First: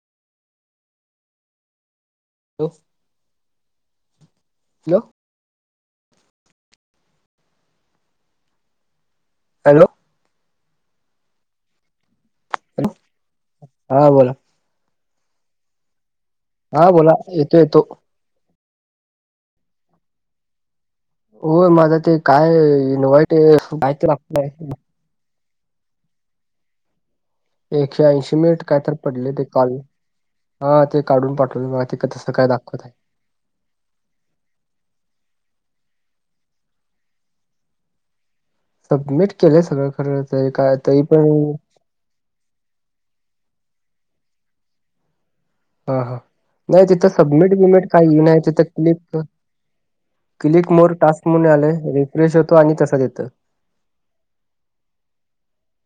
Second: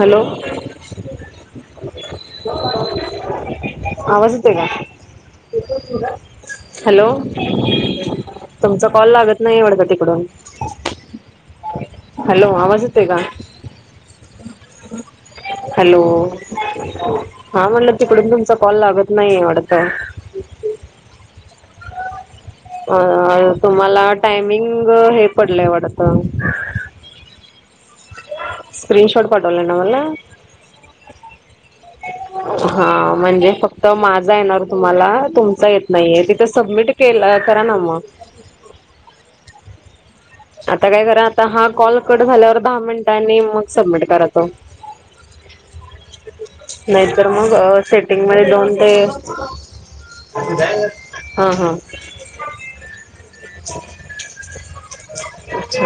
Hello hello आवाज येत का हॅलो तुमच कॉल लागत नाही हॅलो वडत तिकडून हॅलो आवाजते का हा बोला हॅलो बोला येतो हा येतो म्हटलं तिकडून तुमचा कॉल लागत नाही एवड तर हो मझ ते एक अ तुम्हाला लागतय टायमिंग हे पडलंय वाटत एकशे ऐंशी मिनट काय तर पडले ते पाठवलाय ना काढून मला हा ते काढून पाठवले ते तसं काय दाखवत आहे हा म्हणजे फक्त माझा येणार तुम्हाला तुम येत नाही तिथे सबमिट के करा ना मग सबमिट केलंय सगळं खर आता काय करा आता हा कॉल कट झाल्यावर दहा मिनटांनी मग सबमिट करा तो हा हा नाही तिथं नाहीतर सबमिट मग बिमिट काही सेटिंग नाही मध्ये तिथं दोन ते क्लिक हा क्लिक मोर टास्क म्हण आले रिफ्रेश होतो आणि तसा देत अच्छ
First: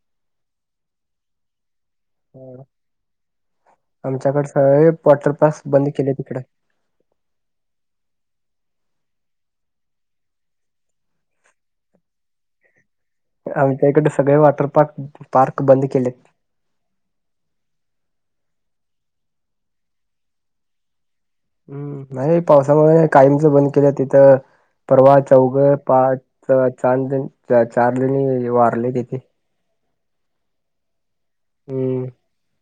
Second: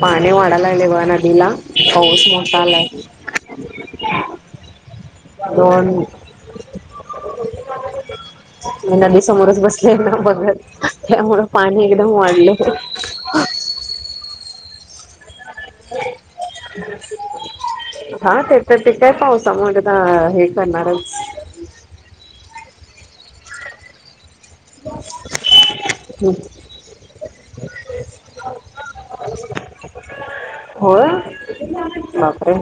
पाणी वाढायला लागले बघ नदीला पाऊस मोसालाय आमच्याकड सगळे वॉटरपस दोन बंद केले तिकड नदी समोरच बसले ना बघत त्यामुळं पाणी एकदम वाढलं आमच्या इकडे सगळे वॉटर पार्क पार्क बंद [inaudible] केलेत हा ते तर ते काय पाऊसा मूळ हे करणारच. कायमचं बंद केलं तिथं. परवा, चौघ -पाच च, चारजणी वारले तिथे. हो बापरे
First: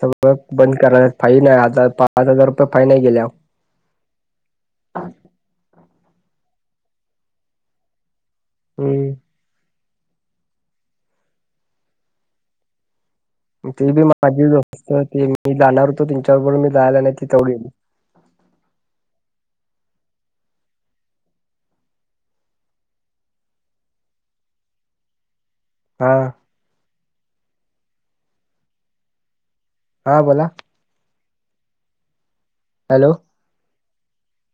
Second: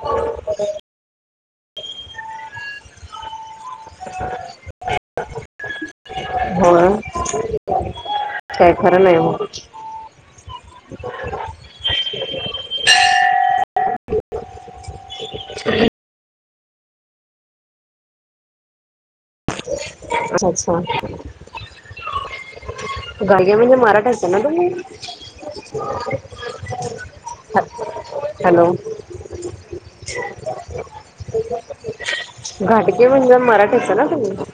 सगळ बंद कराय फाईन नाही आता पाच हजार रुपये फाई नाही गेल्या होय काय खरं हम्म नाही मग ते बी माझी ज असत ते मी जाणार होतो तच्याबरोबर मी जायला नाही त तेडील अच्छा अच्छा गाग्या म्हणजे मराठ असत ना तुम्ही हा हॅलो हा बोला. घाडगे हॅलो म्हणजे मराठीच ना तु्म्ही?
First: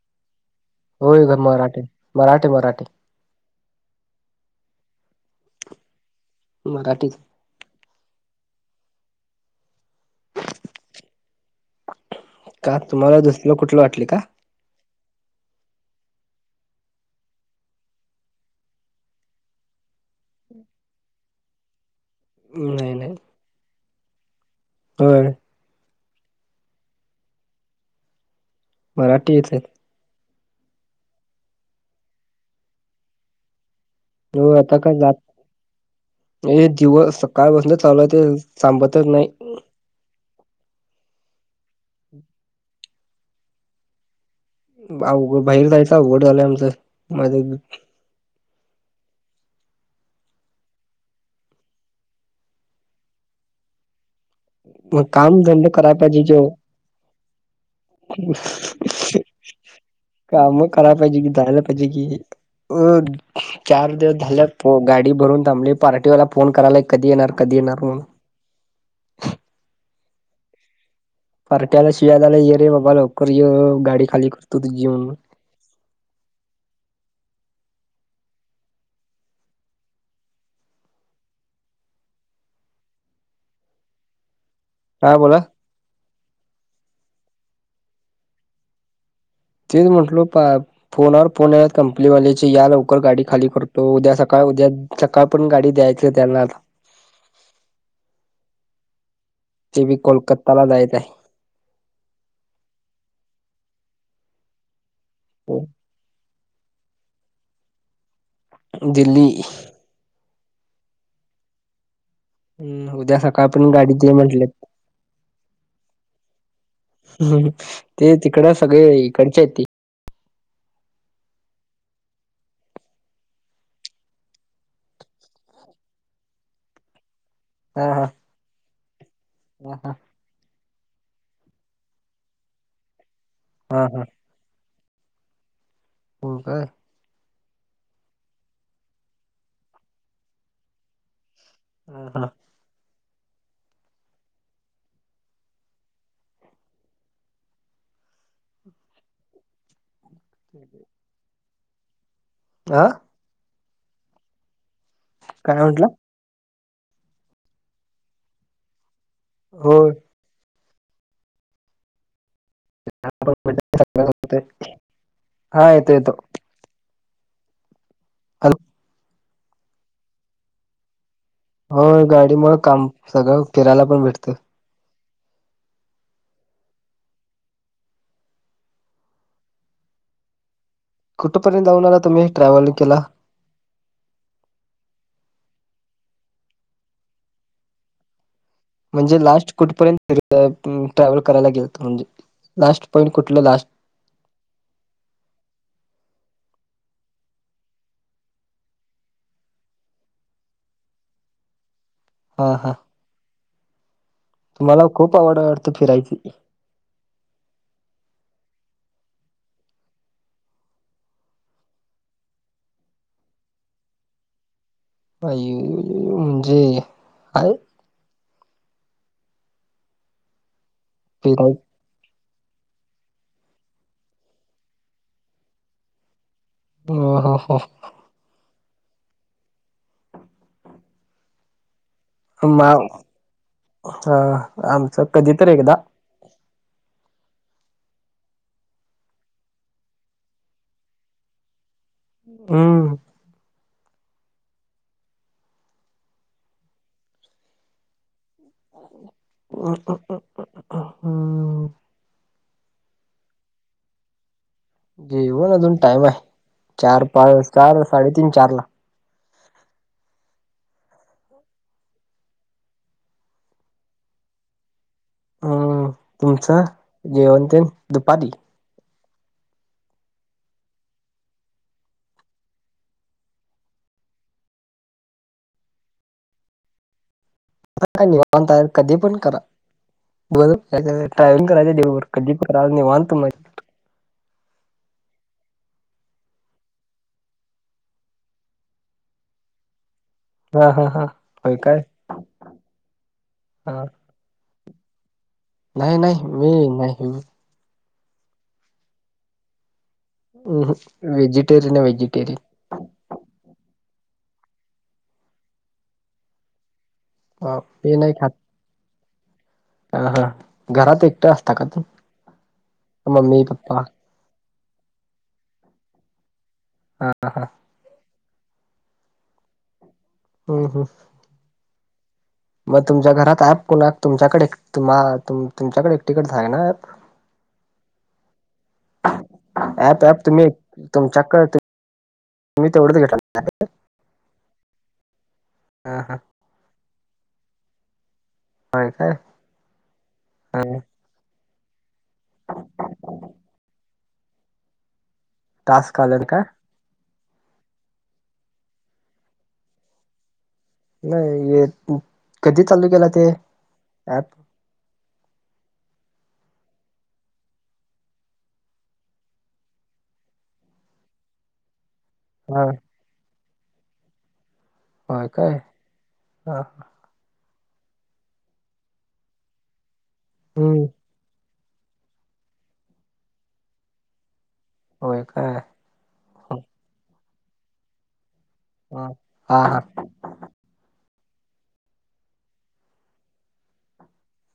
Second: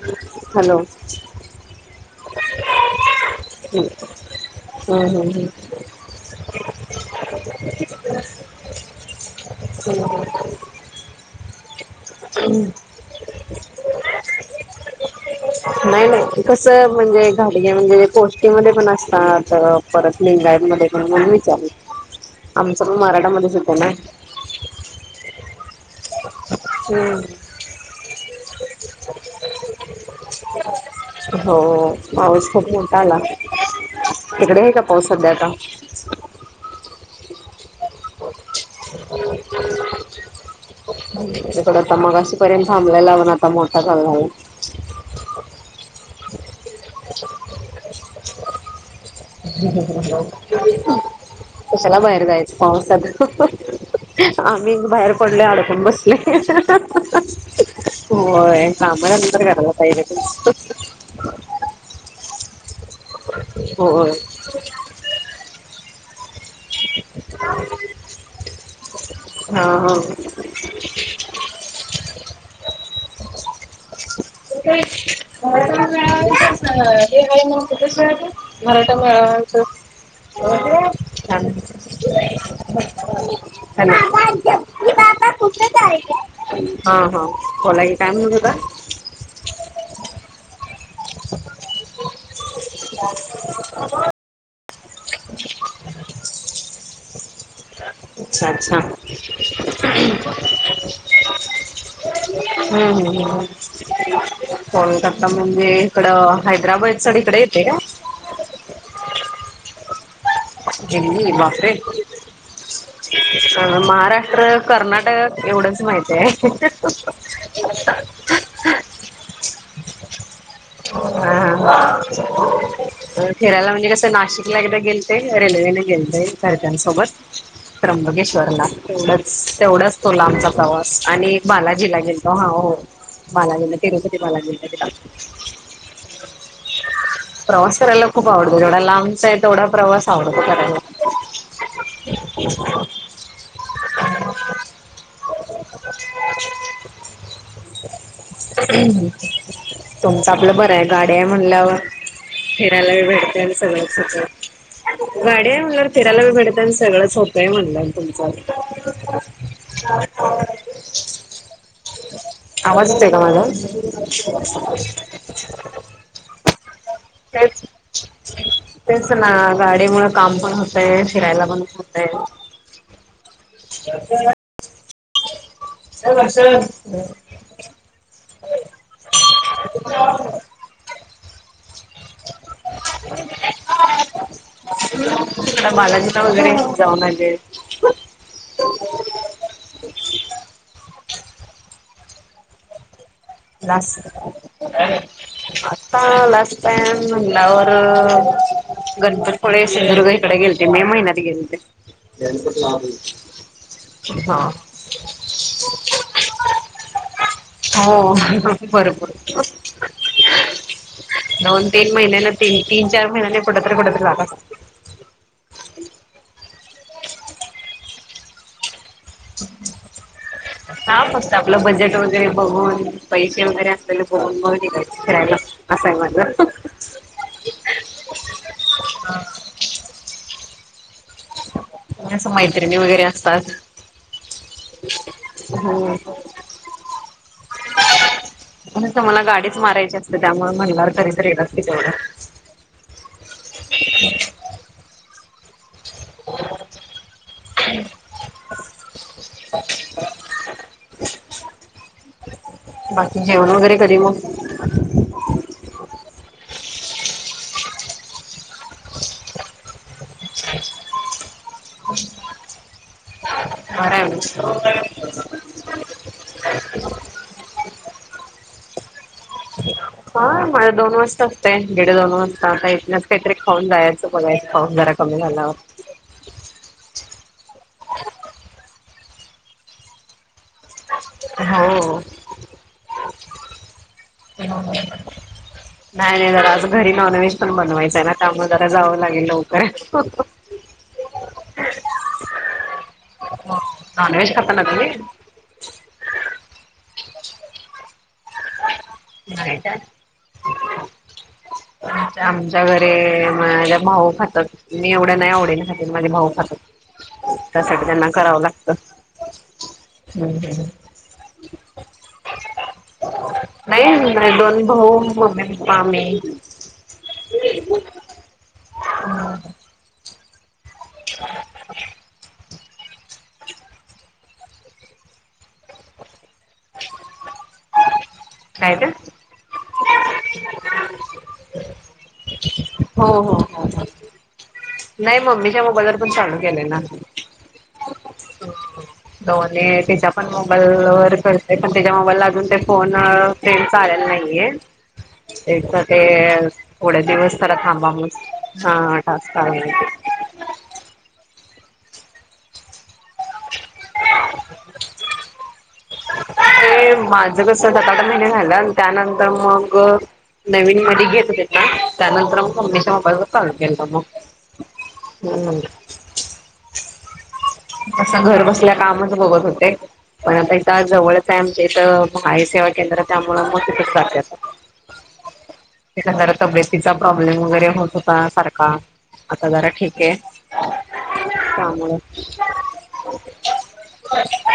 होय ग मराठी. मराठीे, मराठी. हम् हम्म हम् हम्. मराठीच. [inaudible] [inaudible] का तुम्हाला दुसल कुठलं वाटले का? नाही, नाही कस म्हणजे घाडगे म्हणजे कोष्टीमध्ये पण असतात, परत लिंगायत म्हणून विचारलं आमच नाही म्हणून नाही मराठा मध्येच. येते ना होय. हम्म. मराठी येत आहे. हो पाऊस खूप मोठा आला. हो तिकडे आहे आता का काय पाऊस जात सध्या आता हे दिवस? सकाळ पासून चालूय ते थांबतच नाही. त [inaudible] अशीपर्यंत थांबयला लाव ना आता मोठा झाला अवघड. बाहेर जायचं अवघड झालंय. आमचं माझ ज. कशाला बाहेर जायचं पावसात. आम्ही मग बाहेर काम पडले, धंद अडकून करायला बसले. पाहिजे कि ओ होय काम नंतर करायला पाहिजे काम करायला पाहिजे, कि जायला पाहिजे कि, अ चार होय दिवस झाल्या गाडी भरून थांबली पार्टीवाला. फोन करायलाय, कधी येणार, कधी येणार म्हून ह पार्ट्याला शिव्या खयला झाला ये रे बाबा लवकर ये. गाडी खाली करतो तळा तुझी म्हणून हे [inaudible] [inaudible] मराठा मेळाव्याच. [inaudible] हॅलो हे हा बाबा बोला कुठे चालला आहात. ह ह बोला की काय म्हणत होता तेच म्हटल प फोनवर फोन यायला लागले कंपनीवाल्याची, या लवकर गाडी खाली करतो, उद्या सकाळ. उद्या सकाळ पर्यत गाडी द्यायची त्यांना आता. [inaudible] सांग ह ते बी कोलकत्ताला जायचं ह [inaudible] कोलकाता आहे म्हणजे इकडं हैदराबाद सळ इकडे येते दिल्ली दिल्ली बापरे हम्म उद्या सकाळ अ पण गाडी दे महाराष्ट्र म्हटलेत कर्नाटक एवढंच माहित आहे ते तिकडं सगळे इकडच्या य ते [inaudible] ह ह फिरायला म्हणजे कस नाशिकला एकदा गेल ते रेल्वे मी गेलते घरच्या सोबत. हा हा त्र्यंबकेश्वरला. तेवढच, हा तेवढाच तो लांबचा प्रवास. आणि बालाजीला गेलतो. हा हो बालाजीला. हा हा हा तिरुपती बाला गेलतो तिला. हो काय प्रवास करायला खूप आवडतो जेवढा लांबचा आहे. तेवढा प्रवास आवडतो करायला. [inaudible] हा हा [unintelligible] तुमचं आपलं बरं आहे. गाड्या आहे म्हनल्यावर आ फिरायला बी भेडते आणि सगलच [unintelligible] गाडी काय आहे म्हंटला म्हनल्यावर फिरायला बी भेट . सगळं सोपं आहे म्हनल तुमचं आता [inaudible] होय [inaudible] हा येतो येतो तेच हॅल तेच ना, गाडी मुळ काम पण होतय. खेळायला बन होय होतय गाडीमुळे काम सगळं फिरायला पण भेटतं अ वष ह कुठपर्यंत जाऊन आला तुम्ही ट्रॅव्हलिंग केला बालाजीला वगैरे जाऊन आली आहे म्हणजे लास्ट कुठपर्यंत ट्रॅव्हल करायला गेल तर म्हणजे लास्ट पॉईंट कुठलं लास्ट लाष्ट आता पॅ म्हणलावरर गणपतपुळे सिंदुर्ग इकडे गेलते मे महिन्यात गेलते हा हा हा तुम्हाला खूप आवड वाडत फिरायची हो भरपूर. दोन तीन महिन्याना तीन तीन चार महिन्याने कठत र पुठत लाग. आई म्हणजे आहेय. हा फक्त आपलं फिरायचं बजेट वगैरे. ब पैसे वगैरे असले बन भाऊ घयच करायला असं आहे म्हटलं. ह हा ह. हा असं मा मैत्रिणी वगैरे असतात अ आमचं कधी तररी हो एकदा म्हणून म्हण त म्हाला गाडीच मारायची असते त्यामुळे म्हणणारवर कधतरी नगते तेवढं हम् हम् अ हम् बाकी जेवण वगैरे करे म जेवण अजून टाइम आहे चार पाच चार साडेतीीन चार ला [inaudible] हम्म तुमच जेवंतन दुपारी हा माला दोन वाजता असते डेडे दोन वाजता आता इथनच काहीतरी खाऊन जायचं बघ खाऊ जात त्या कमी झाणारवर आता का निवारण तयार कधी पण करा ब ट्रॅव्हंग करायच क मानतो मा हो नाही नाही जरा आज घरी नॉनव्हेज पण बनवायचं आहे ना त्यामुळे जरा जावं लागेल लवकर हा हा हा होय काय हा [unintelligible] नॉन वेज खाता ना तुम्ही नाही नाही मी नाही नाही काय? ह वेजि - आमच्या आमच्या घरी माझ्या भाऊ खातात मी एवढं नाही आवडेने खात माझे भाऊ खातात त्यासाठी त्यांना करावं लागतं अ हा घरात एकटं असता का तू मम्मी पप्पा नाही नाही दोन भाऊ मम्मी पप्पा मी ह हम्म हम्म [inaudible] मग तुमच्या घरात आहे कोणा तुमच्याकडे तम्हा तुमच्याकडे एकटिक आहे ना अॲप काय का. ऍप ऍप तुम्ही एक- तुमच्याकडे तुम्ही तेवढंच हो घेतला हो हो नाही मम्मीच्या मोबादर हा पण हा शाडू गेलेय ना. होय काय दो् तिच्या पण हा मोबाईलवर करत पण त्याच्या मोबाईलला अजून ते फोन. फ्रेंड च आलेला नाहीये. त्याच टास्क ते आलं का थोडे दिवस तरा थांबावस. हा टास् [unintelligible] नाही कधी चालू केला ते ॲप ते माझ कस सता आठ महिने झालं त्यानंतर मग. नवीन मधी घेत होते ना त्यानंतर मग हा फाऊंडेशन वापरायला चालु केल मग. होय काय हम्म हा तस घर बसल्या कामच बघत होते पण आता इथ हम्म जवळच. तिथ महा ई सेवा केंद्र त्यामुळं म तिथच जाते अता होय काय इथ जरा तब्येतीचा प्रॉब्लेम वगैरे होत होता सारख का हा आता हा जरा हा ठीक आहे त्यामुळ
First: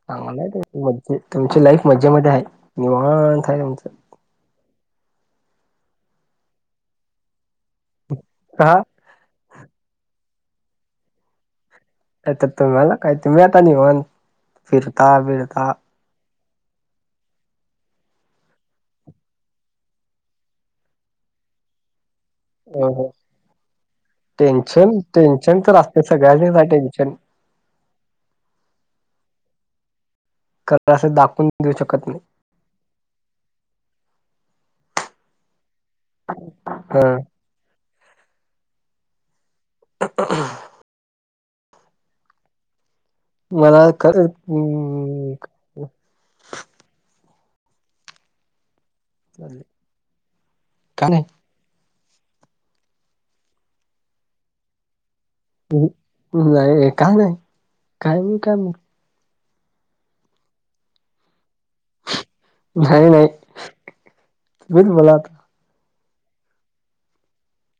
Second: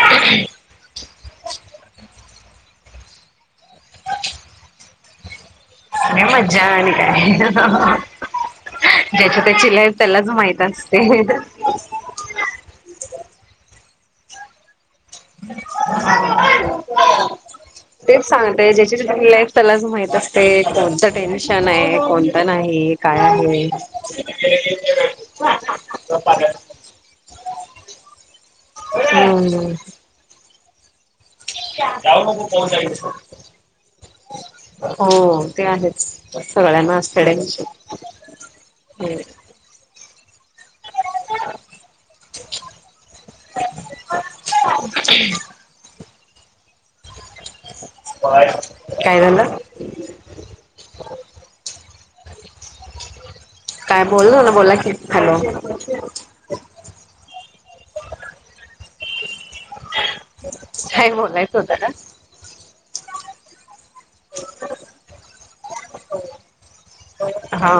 चांगल हाय की म तुमची लाईफ मजे मध्ये हाय निवांत हाय मज्जा आणि काय का ज्याची त्याची लाईफ त्याला माहित असते. आ तर तुम्हाला काय तुम्ही अता निवांत न फिरता फिरता. [unintelligible] तेच सांगते ज्याची तु लाईफ त्यालाच माहित असते कोणतं टेन्शन आहे कोण आता हो नाही हो. काय आहे. टेन्शन टेन्शन तर असते सगळ्यांनीच आहे टेन्शन हम्म. कला असं दाखवून देऊ शकत नाही. जाऊ मग पाऊस आहे तिथं. हो ते आहेच सगळ्यांना हा नसाड्यांची. ह. [unintelligible] [unintelligible] मला खरं अम अम. काय झालं. का नाही? काय बोल ना बोला की. हॅलो नाही का नाही काय मी काय मग. काय बोलायच नाही नाही तुहीच बला हा.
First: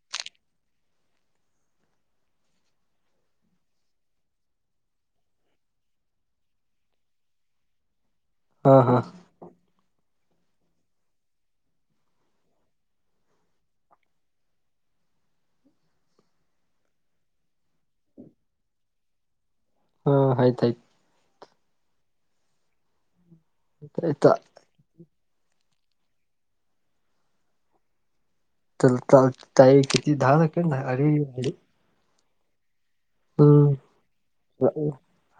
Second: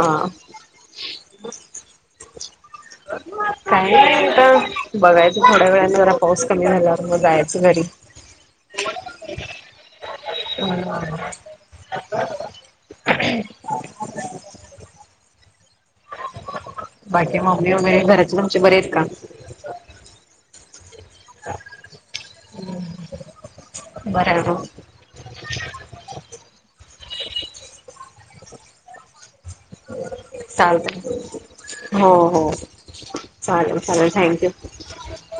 काय नाही [unintelligible] हा हा. [unintelligible] बाकी माम्मी वमेर घराचे तुमचे बरे आहेत का? हा हायत हायत. आहेत बरा. तर तई किती दहा सक चालतंय अरे. हो हो हम्म चालेल चालेल थँक यू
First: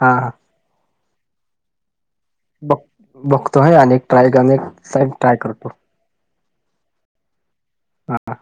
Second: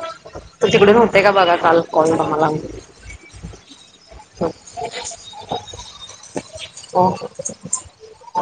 हा हा तिकडे होते का बघा काल. कॉल मला. बघ बघतो ह अनेक ट्राय अनेक साई ट्राय करतो. ओ हो - हां.